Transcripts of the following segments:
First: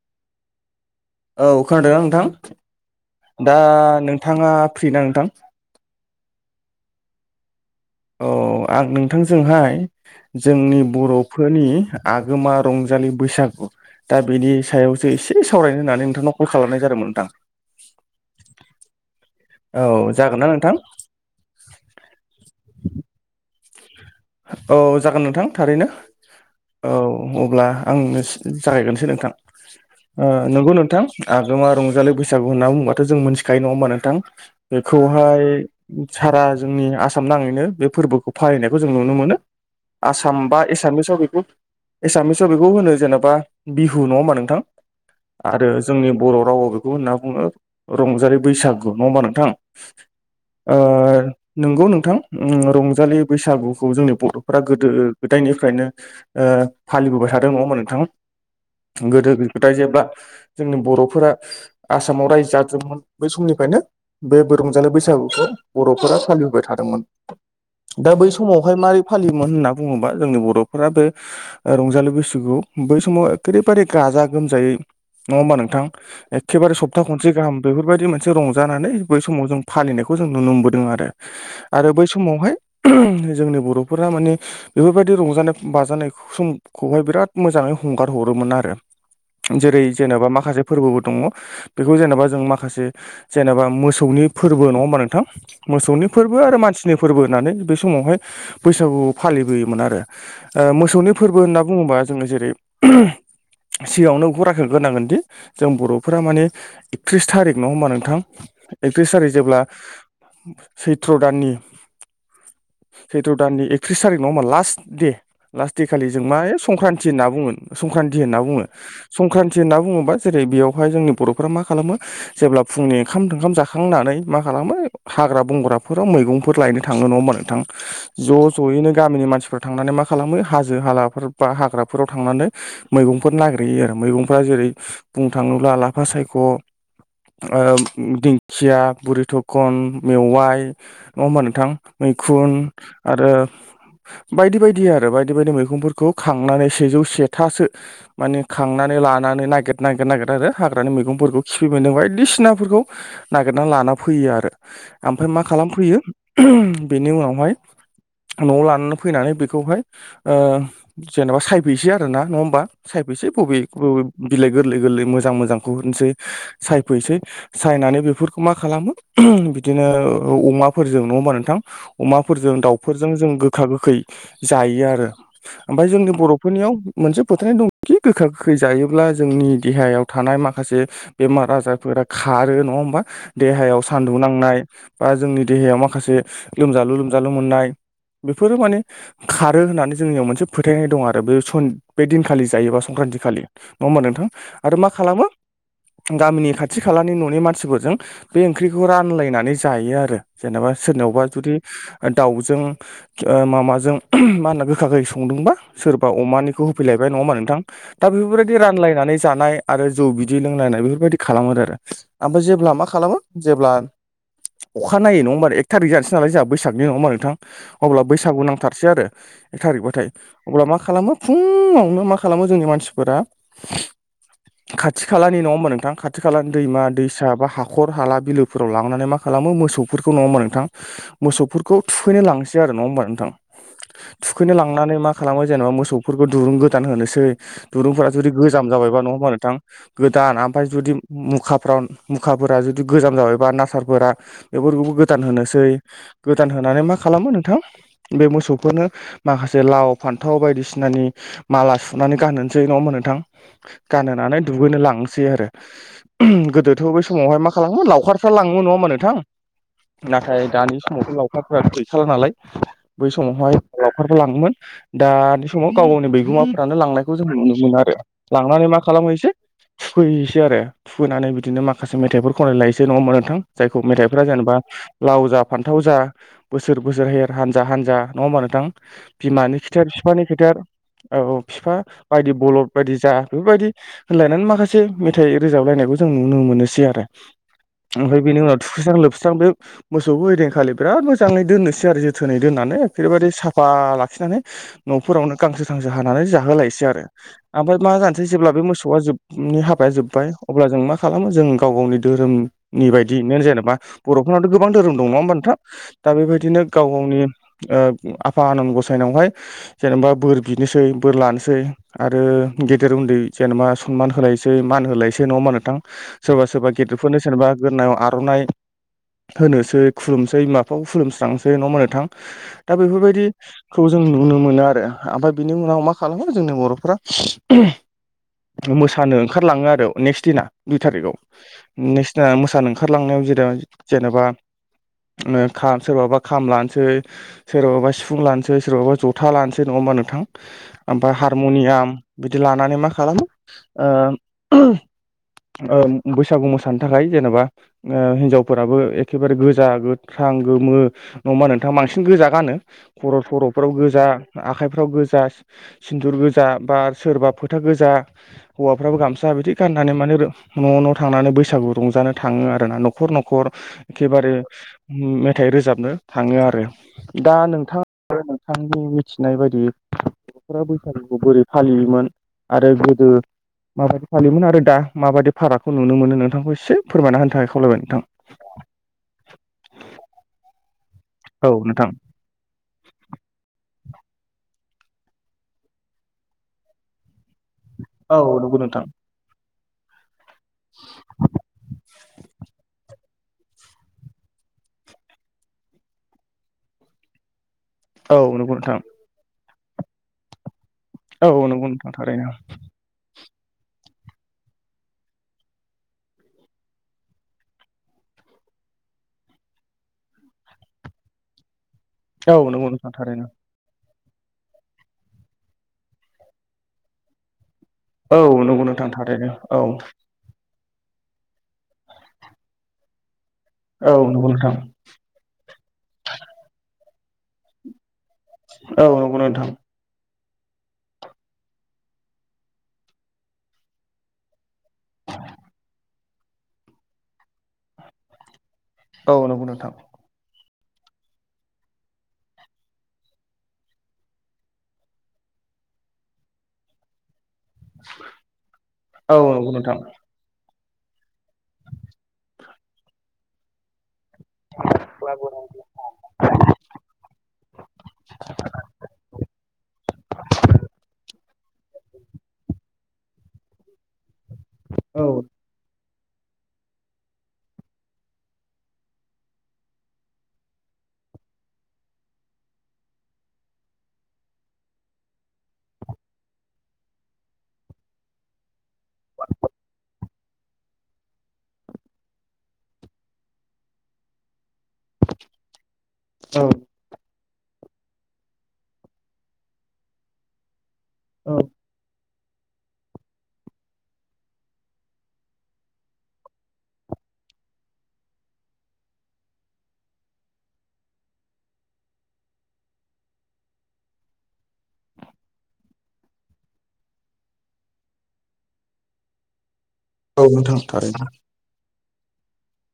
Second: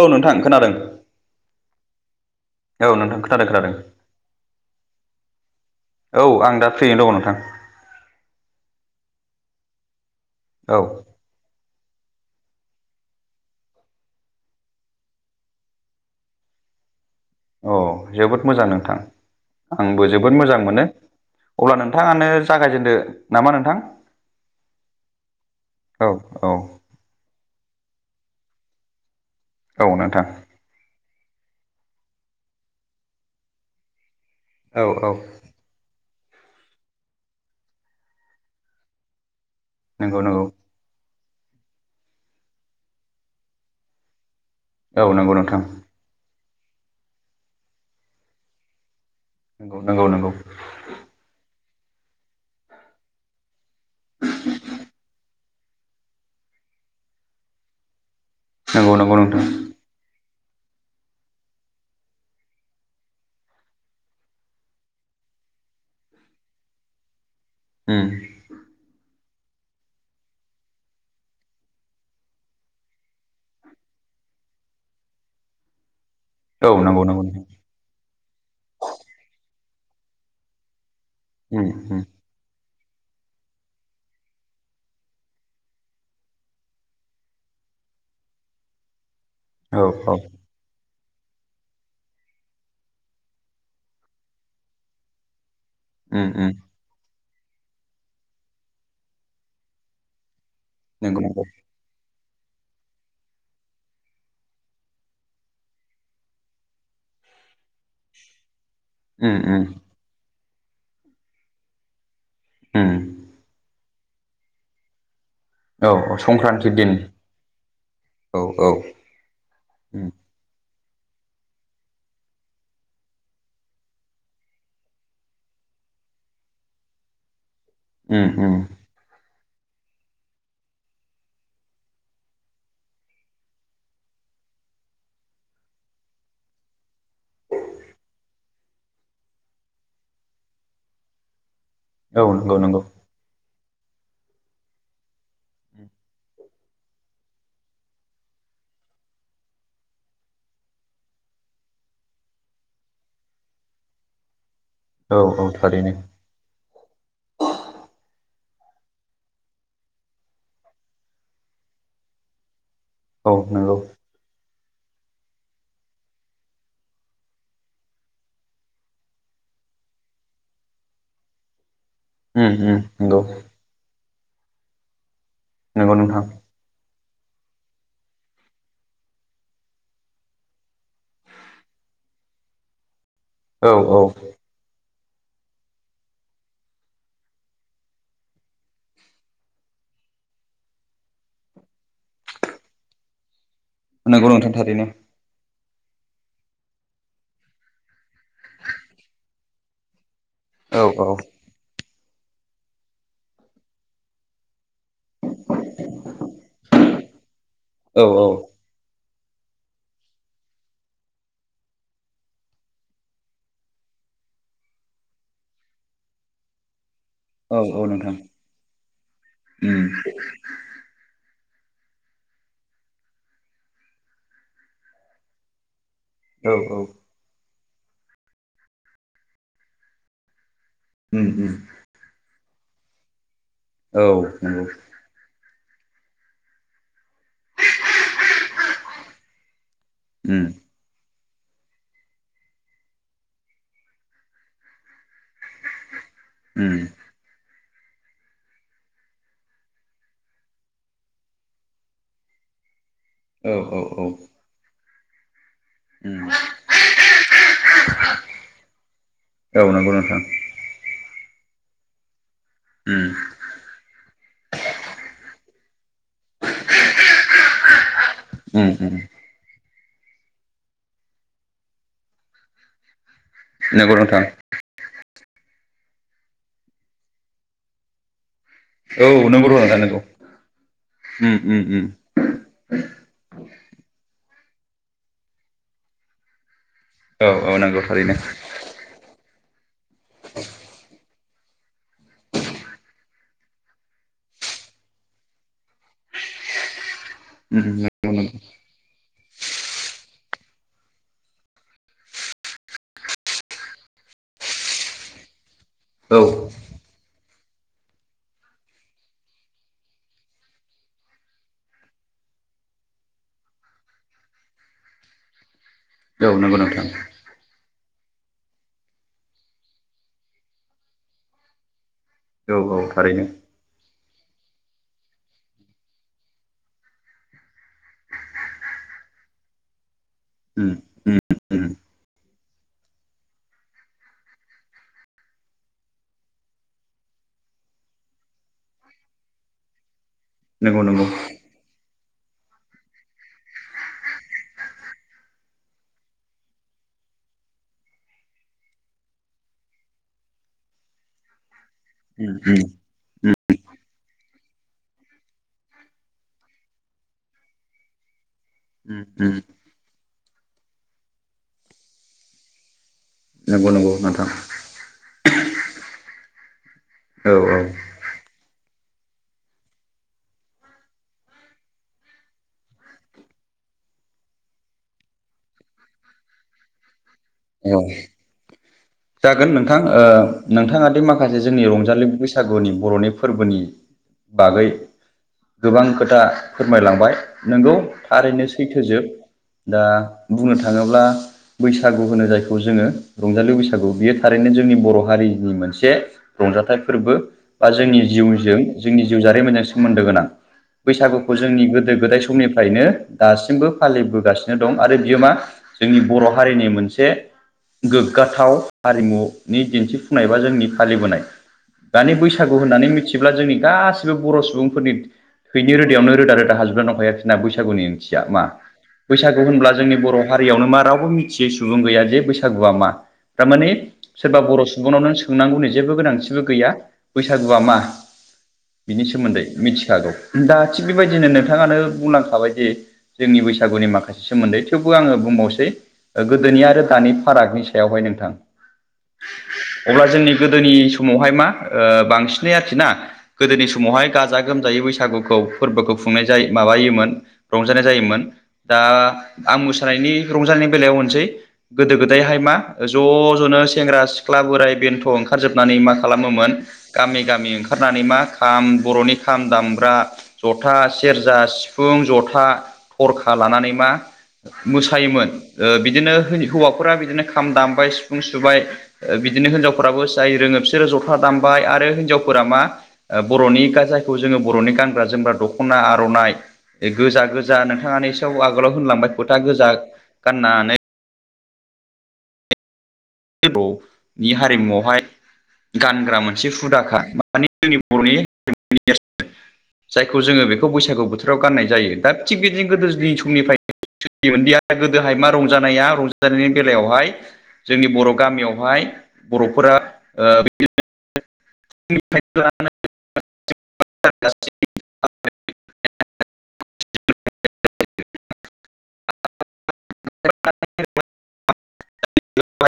औ नोंथां खोनादों औ खोनादोंना औ नोंथां खोनादों दा खोनादों नोंथाङा फ्रिना नोंथां औ आं दा फ्रियैनो दङ नोंथां औ आं नोंथांजोंहाय औ जोंनि बर' फोरोनि आगोमा रंजालि बैसागु दा बिनि सायावसो एसे सावरायनो होननानै नोंथांनाव कल खालामनाय जादोंमोन नोंथां अ जोबोद मोजां नोंथां औ आंबो जोबोद जागोन ना मोजां नोंथां मोनो अब्ला नोंथाङानो जागायजेनदो नामा नोंथां औ जागोन नोंथां थारैनो औ अब्ला आं जागायगोनसै नोंथां औ ओ नोंथां नंगौ नोंथां आगोमा रंजालि बैसागु होनना बुंबाथ' जों मोनथिखायो नङा ओमबा नोंथां औ औ बेखौहाय सारा जोंनि आसाम नाङैनो बे फोरबोखौ फालिनायखौ जों नुनो मोनो नंगौ आसाम नंगौ बा एसामिसाव बेखौ एसामिसाव बेखौ होनो जेनेबा बिहु नङा होमबा नोंथां औ नंगौ नोंथां आरो जोंनि बर' रावा बेखौ होनना बुङो रंजालि बैसागु नङा मानो होनबा नों थां नंगौ नंगौ नंगौ ओ नंगौ नोंथां उम रंजालि बैसागु खौ जोंनि बर'फोरा गोदो गोदायनिफ्रायनो फालिबोबाय थादों नङा ओमबा नोंथां नंगौ नंगौ गोदो नोंथां गोदाय जेब्ला जोंनि बर'फोरा आसामाव रायजो जादोंमोन बै समनिफ्रायनो बे रंजालि बैसागुखौ बर'फोरा फालिबोबाय थादोंमोन उम दा बै स समावहाय मारै फालिमोन होनना बुङोबा जोंनि बर'फोराबो रंजालि बैसागु बै समाव ओरैबादि गाजा गोमजायै नङा ओमबा नोंथां? औ एखेबारे सप्ता नंगौ नंगौ खनसे नोंथां गाहाम बेफोरबायदि मोनसे रंजानानै बै समाव जों फालिनायखौ जों नुनो मोनबोदों आरो। उम आरो उम बै समावहाय जोंनि बर'फोरा माने। बेफोरबायदि रंजानाय बाजानाय समखौहाय बिराद मोजाङै हंगार हरोमोन आरो। जेरै औ औ जेनेबा माखासे फोरबोबो दङ बेखौ जेनेबा जों माखासे जेनेबा मोसौनि फोरबो नङा होमबा नोंथां। मोसौनि उम फोरबो उम आरो मानसिनि फोरबो होननानै बे समावहाय बैसागु फालिबोयोमोन आरो। ओ मोसौनि नंगौ फोरबो नंगौ होनना बुङोबा जोङो जेरै सिगाङावनो बेखौ राखोग्रोनांगोनदि जों बर'फोरा माने एकथ्रिस थारिख नङा होमबा नोंथां एकथ्रिस थारिख उम जेब्ला उम सैत्र दाननि। उम। सैत्र दाननि एकथ्रिस थारिख नङा ओमबा लास्ट दिन लास्ट दे औ खालि औ जों मा दिन संक्रान्ति होनना बुङो संक्रान्ति होनना औ बुङो। औ संक्रान्ति होनना उम बुङोबा जेरै बेयावहाय जोंनि बर'फोरा मा खालामो जेब्ला फुंनि ओंखाम तोओंखाम जाखांनानै मा खालामो। हाग्रा बंग्राफोराव मैगंफोर लायनो थाङो नङा ओमबा नोंथां? उम ज' उम ज'यैनो गामिनि मानसिफोराव थांनानै मा खालामो हाजो हालाफोर बा हाग्राफोराव थांनानै। मैगंफोर नागिरहैयो आरो मैगंफोरा जेरै बुंनो थाङोब्ला लाफा सायख' ओ दिंखिया बुरि थखन मेवाइ नङा होमबा नोंथां औ नंगौ मैखुन नंगौ आरो। बायदि बायदि आरो बायदि बायदि मैगंफोरखौ खांनानै सेजौ सेथासो। माने खांनानै लानानै नागिर नागिर नागिर आरो हाग्रानि मैगंफोरखौ खिफि, मोनदों बायदिसिनाफोरखौ नागिरनानै लाना फैयो आरो औ ओमफ्राय मा औ थारैनो खालामफैयो बेनि उनावहाय न'वाव लानानै फैनानै बेखौहाय ओ जेनेबा सायफैनोसै आरोना नङा ओम सायफैनोसै औ बबे नंगौ बबे बिलाइ गोरलै गोरलै मोजां मोजांखौ होनसै सायफैसै। सायनानै बेफोरखौ मा खालामो बिदिनो अमाफोरजों नङा ओमबा नोंथां? उम अमाफोरजों, उम दाउफोरजों नंगौ जों गोखा गोखै जायो आरो ओमफ्राय नंगौ जोंनि नोंथां बर'फोरनियाव मोनसे फोथायनाय दंखि गोखा गोखै जायोब्ला जोंनि देहायाव थानाय माखासे। बेमार आजारफोरा खारो नङा होनबा? औ देहायाव औ सान्दुं नांनाय बा जोंनि देहायाव माखासे लोमजालु लोमजालु मोननाय बेफोरो माने। खारो होननानै जोंनियाव मोनसे फोथायनाय दं आरो बे स बे दिनखालि जायोबा संक्रान्ति खालि नङा होमबा नंगौ नोंथां आरो थारैनो मा खालामो। गामिनि खाथि खालानि न'नि मानसिफोरजों बे ओंख्रिखौ रानलायनानै जायो आरो। जेनेबा औ औ सोरनावबा जुदि दाउजों माबाजों मा होनो गोस गोखा खै संदोंबा सोरबा अमानिखौ होफैलायबाय नङोमा नोंथां औ दा औ बेफोरबादिनो बिदि रानलायनानै जानाय आरो जौ बिददि लोंलायनाय बेफोरबायदि खालामो आरो। ओमफ्राय जेब्ला मा खालामो जेब्ला अखा नायै नङा होनबा एक थारिक जानोसै। नालाय जोंहा बैसागनि नङा मा नोंथां औ औ अब्ला नोंथां बैसागु नांथारसै आरो एक थारिक उम बाथाय। अब्ला मा खालामो फुङावनो मा खालामो जोंनि मानसिफोरा खाथि खालानि नङा होनबा नोंथां। खाथि खालानि औ दैमा औ दैसा बा हाखर हाला बिलोफोराव लांनानै मा खालामो मोसौफोरखौ नङा होमबा नोंथां? उम उम मोसौफोरखौ थुखैनो लांसै आरो नङा होमबा नोंथां औ थुखैनो नंगौ लांनानै मा खालामबाय जेनेबा मोसौफोरखौ दुरुं गोदान होनोसै दुरुंफोरा जुदि गोजाम जाबायबा नङा होमबा नोंथां? गोदान उम ओमफ्राय जु मुखाफ्राव मुखाफोरा जुदि गोजाम जाबायबा नासारफोरा बेफोरखौबो गोदान होनोसै। गोदान उम होनानै मा खालामो नोंथां। बे मोसौफोरनो माखासे लाव फान्थाव बादिसिनानि माला सुनानै गानहोनोसै नङा होमबा नोंथां औ औ औ गानहोनानै दुगैनो लांसै आरो उम गोदोथ' बै समावहाय मा खालामोमोन लावखारफ्रा लाङोमोन नङा होमबा नोंथां औ नंगौ नोंथां नाथाय दानि समावथ' लावखारफोरा गैखाला नालाय बै उम समावहाय लाउखारफोरा लाङोमोन दानि समाव गाव गावनि बि- गुमाफोरानो लांनायखौ जों नुनो मोनो आरो। लांनानै उम मा उम खालाम हैनोसै थुखैहैसै आरो थुखैनानै बिदिनो माखासे मेथाइफोर खनलायलायनोसै नङा होनबा नोंथां जायखौ नंगौ नोंथां मेथाइफोरा जेनेबा लाव जा फान्थाव जा बोसोर बोसोर एर हानजा हानजा नङा होमबा नोंथां औ नंगौ र' बिमानि नोंथां खिथेर नंगौ बिफानि खिथेर औ उम औ बिफा उम उम बायदि बलद बायदि जा बेफोरबायदि होनलायनानै माखासे मेथाइ रोजाबलायनायखौ जों नुनो मोनोसै आरो औ औ नंगौ थारैनो ओमफ्राय बिनि उनाव थुखैस्रां लोबस्रां बे मोसौ खौबो ओइदिनखालि बिराद मोजाङै दोननोसै आरो जोथोनै दोननानै बेफोरबायदि साफा लाखिनानै न'फोरावनो गांसो थांसो हानानै जाहोलायसै आरो उम ओमफ्राय मा नंगौ जानो सै नंगौ जेब्ला बे मोसौआ जोबनि हाबाया जोब्बाय अब्ला जों मा खालामो जों गाव गावनि धोरोम नि बायदि नो जेनेबा बर'फोरनावथ' गोबां धोरोम दं नङा होमबा नोंथां दा औ बेबायदिनो गाव गावनि ओ आफा आनान गसायनायावहाय जेनेबा बोर बिनोसै बोर लानोसै आरो गेदेर उन्दै जेनेबा सनमान होलायसै मान होलायसै नङा होनबा नोंथां औ सोरबा नंगौ सोरबा नोंथां गेदेरफोरनो सोरनोबा गोदोनायाव आर'नाइ होनोसै खुलुमसै बिमा बिफाखौ खुलुमस्रांसै नंङा होमबा नोंथां औ दा औ थारैनो बेफोरबायदि खौ जों नुनो मोनो आरो ओमफ्राय बिनि उनाव मा खालामो जोंनि बर'फ्रा मोसानो ओंखारलाङो आरो नेक्स्ट दिना उम दुइ उम थारिकाव नेक्स्ट दिना मोसानो ओंखारलांनायाव जेनेबा जेनेबा ओ खा सोरबाबा खाम लानोसै सोरबाबा सिफुं लानोसै सोरबाबा जथा लानोसै नङाबा नोंथां नंगौ नंगौ ओमफ्राय हा- हारमुनियाम बिदि लानानै मा खालामो ओ बैसागु मोसानो थाखाय जेनेबा ओ हिनजावफोराबो एखेबारे गो- जा गोथां गोमो नङा होमबा नोंथां बांसिन गोजा उम गानो उम खर' थर'फ्राव गोजा आखाइफ्राव गोजा सिन्दुर गोजा बा सोरबा फोथा गोजा हौवाफ्राबो उम गामसा उम बिदि गाननानै माने न' न' थांनानै बैसागु रंजानो थाङो आरो ना न'खर न'खर - खर नंगौ नंगौ नोंथां एखेबारे मेथाइ रोजाबनो थाङो आरो। दा औ औ नोंथां [unintelligible] नोंथांनि मिथिनाय बायदि बर'फोरा बैसागुखौ बोरै फालियोमोन आरो गोदो माबायदि फालियोमोन आरो दा माबायदि फारागखौ नुनो मोनो नोंथांखौ एसे फोरमायना होनथाखाय औ जागोन ओ नोंथां ओ नोंथाङा दि माखासे औ जोंनि नोंथां रंजालि बै- बैसागुनि बर'नि फोरबोनि बागै गोबां खोथा फोरमायलांबाय नोंगौ औ थारैनो नंगौ नोंथां सैथोजोब दा बुंनो थाङोब्ला बैसागु होनो जायखौ जोङो रंजालि बैसागु बियो थारैनो जोंनि बर' हारिनि मोनसे रंजाथाइ फोरबो बा जोंनि औ नंगौ जिउजों नोंथां जोंनि जिउ जारिमिनजों सोमोन्दो गोनां। औ बैसागुखौ जोंनि नंगौ नोंथां गोदो गोदाय थारैनो समनिफ्रायनो दासिमबो फालिबोगासिनो दं आरो बियो मा जोंनि बर' हारिनि मोनसे गोग्गाथाव हारिमुनि दिन्थिफुंनाय बा जोंनि फालिबोनाय दानि औ बैसागु नंगौ होननानै नोंथां थारैनो मिथिब्ला जोंनि गासिबो बर' सुबुंफोरनि थैनि रोदायावनो रोदा रोदा हाजोबना दंखायो आरोखिना बैसागुनि औ थिया मा नंगौ नोंथां थारैनो बैसागु औ होनब्ला जोंनि बर' हारियावनो मा रावबो मिथियोै सुबुं गैया जे बैसागुआ मा थारमाने औ नंगौ सोरबा नोंथां बर' सुबुंआ सुबुंनाव नों सोंनांगौनि जेबो गोनांथिबो गैया बैसागुआ मा औ बिनि नंगौ सोमोन्दै नोंथां मिथिखागौ दा थिग बेबायदिनो नोंथाङानो बुंलांखाबाय जे जोंनि बैसागुनि माखासे सोमोन्दै थेवबो आङो बुंबावसै गोदोनि आरो दानि फारागनि सायावहाय नोंथां औ नंगौ नोंथां अब्ला जोंनि गोदोनि समावहाय मा ओ बांसिनै आरोखि ना गोदोनि समावहाय गाजा गोमजायै बैसागुखौ फोरबोखौ खुंनाय जायो माबायोमोन रंजानाय जायोमोन दा औ नंगौ आं नोंथां मोसानायनि रंजानायनि बेलायाव होनसै गोदो गोदाय जायहाय मा ज' ज'नो सेंग्रा सिख्ला बोराय बेन्थ' औ ओंखारजोबनानै मा खालामोमोन गामि गामि ओंखारनानै मा खाम बर'नि खाम दामग्रा जथा सेरजा, सिफुं, जथा, थरखा लानानै मा मोसायोमोन औ बिदिनो हौवाफोरा बिदिनो खाम दामबाय सिफुं सुबाय बिदिनो हिनजावफोराबो जाय रोङो फिसोरो जथा दामबाय आरो हिनजावफोरा मा बर'नि गाजायखौ जोङो बर'नि गानग्रा जोमग्रा दख'ना आर'नाइ गोजा गोजा नोंथाङानो एसेयाव आगोलाव होनलांबाय फोथा गोजा गाननानै बेथ' बेयो हारिमुआवहाय गानग्रा मोनसे हुदाखा मानि जोंनि बर'नि गोदोनि नेरसोन [unintelligible] जायखौ जोङो बेखौ बैसागु औ बोथोराव गाननाय जायो दा थिग बिदिनो गोदो दिनि समनिफ्राय सोलियोमोनदिया गोदोहाय मा रंजानाया रंजानायनि बेलायावहाय जोंनि बर' गामियावहाय बर'फोरा ओ [unintelligible] फुंनिफाय [unintelligible] लानानै औ नोंथां थारैनो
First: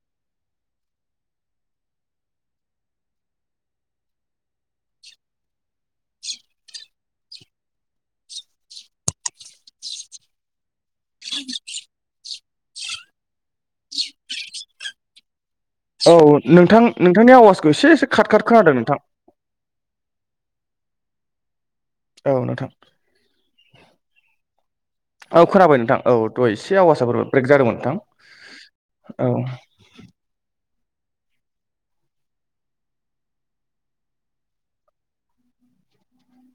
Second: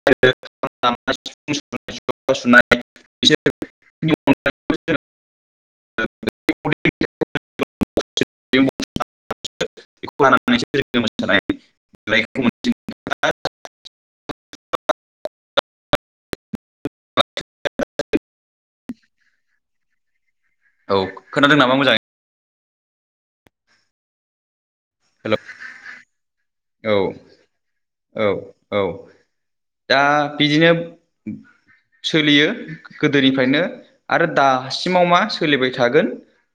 जेरै खाम दामनाय सिफुं सुनाय बिसोर [unintelligible] [unintelligible] [inaudible] [unintelligible] [unintelligible] औ नोंथां नोंथांनि आवाजखौ एसे एसे खथखार खोनादों नोंथां औ खोनादों नामा मोजाङै औ नोंथां हेल' औ खोनाबाय नोंथां औ दहाय एसे औ आवासा बोरैबा ब्रेक जादोंमोन औ औ नोंथां औ दा बिदिनो सोलियो गोदोनिफ्रायनो आरो दासिमाव मा सोलिबाय थागोन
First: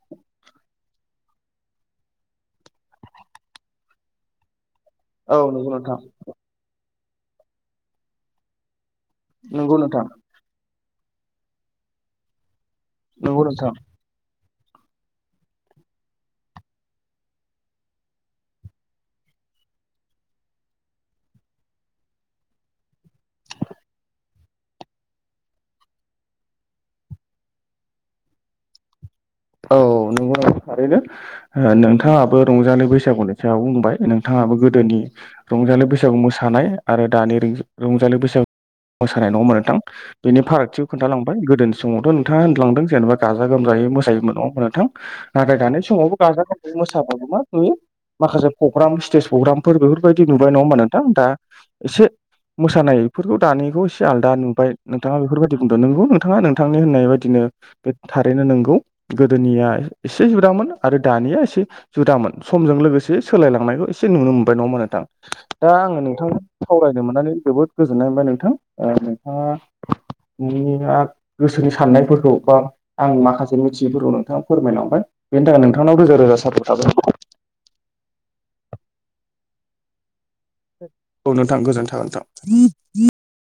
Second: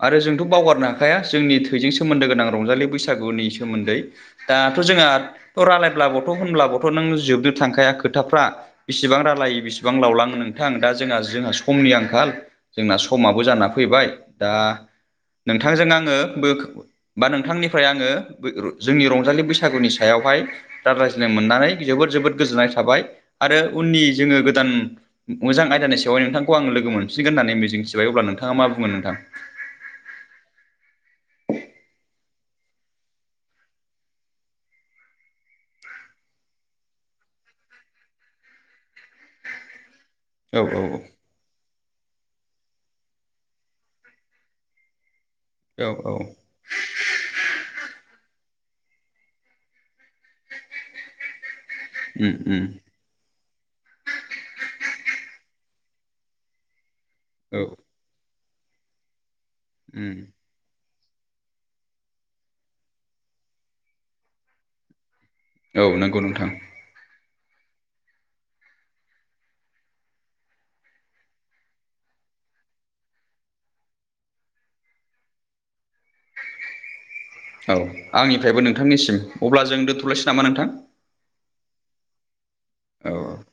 आरो जोंथ' बावगारनोहाखाया जोंनि थैजों सोमोन्दो गोनां रंजालि बैसागुनि सोमोन्दै दाथ' जोंहा औ नंगौ नोंथां रायलायब्लाबोथ' होनब्लाबोथ' नों जोबनो थांखाया खोथाफ्रा बिसिबां रायलायो नंगौ बिसिबां नोंथां लावलाङो नोंथां दा जोंहा जोंहा समनि आंखाल जोंना नंगौ समाबो जाना नोंथां फैबाय दा नोंथांजों आङो बो बा नोंथांनिफ्राय आङो जोंनि रंजालि बैसागुनि सायावहाय दा रायज्लायनो मोननानै जोबोद जोबोद गोजोननाय थाबाय आरो उननि जोङो गोदान मोजां आयदानि सायावहाय नोंथांखौ आङो लोगो मोनफिनगोन होननानै मिजिं थिबाय अब्ला नोंथाङा मा बुंगोन नोंथां औ नोङो थारैनो नोंथाङाबो रंजालि बैसागुनि सायाव बुंबाय नोंथाङाबो गोदोनि रंजालि बैसागु मोसानाय आरो दानि रंजालि बैसागु मोसानाय नङा होनबा नोंथां बेनि औ औ फारागथिखौ खोनथालांबाय गोदो समावथ' नोंथाङा होनलांदों जेनेबा गाजा गोमजायै मोसायोमोन औ नोंथां नाथाय दानि औ औ समावबो गाजा मोसाबावौ मा नुयो माखासे प्रग्राम स्टेज प्रग्रामफोर बेफोरबायदि नुबाय नङा होनोमा नोंथां दा एसे उम उम मोसानाय बेफोरखौ दानायखौ एसे आलादा नुबाय नोंथाङा बेफोरबायदि बुंदों नोंगौ नोंथाङा नोंथांनि होननाय बायदिनो औ बे थारैनो नोंगौ गोदोनिया उम एसे जुदामोन आरो दानिया एसे जुदामोन समजों लोगोसे सोलायलांनायखौ एसे नुनो मोनबाय नङा होमबा नोंथां दा औ आङो नंगौ नोंथां सावरायनो मोननानै जोबोद गोजोननाय मोनबाय नोंथां नोंथाङा [unintelligible] गोसोनि साननायफोरखौ बा आं माखासे मिथि जिफोरखौ नोंथाङा फोरमायलांबाय बेनि थाखाय नोंथांनाव रोजा रोजा साबायखर थाबाय औ आंनिफ्रायबो नोंथांनिसिम अब्ला जों दोन्थ'लायसै नामा नोंथां औ नोंथां गोजोनथों नोंथां औ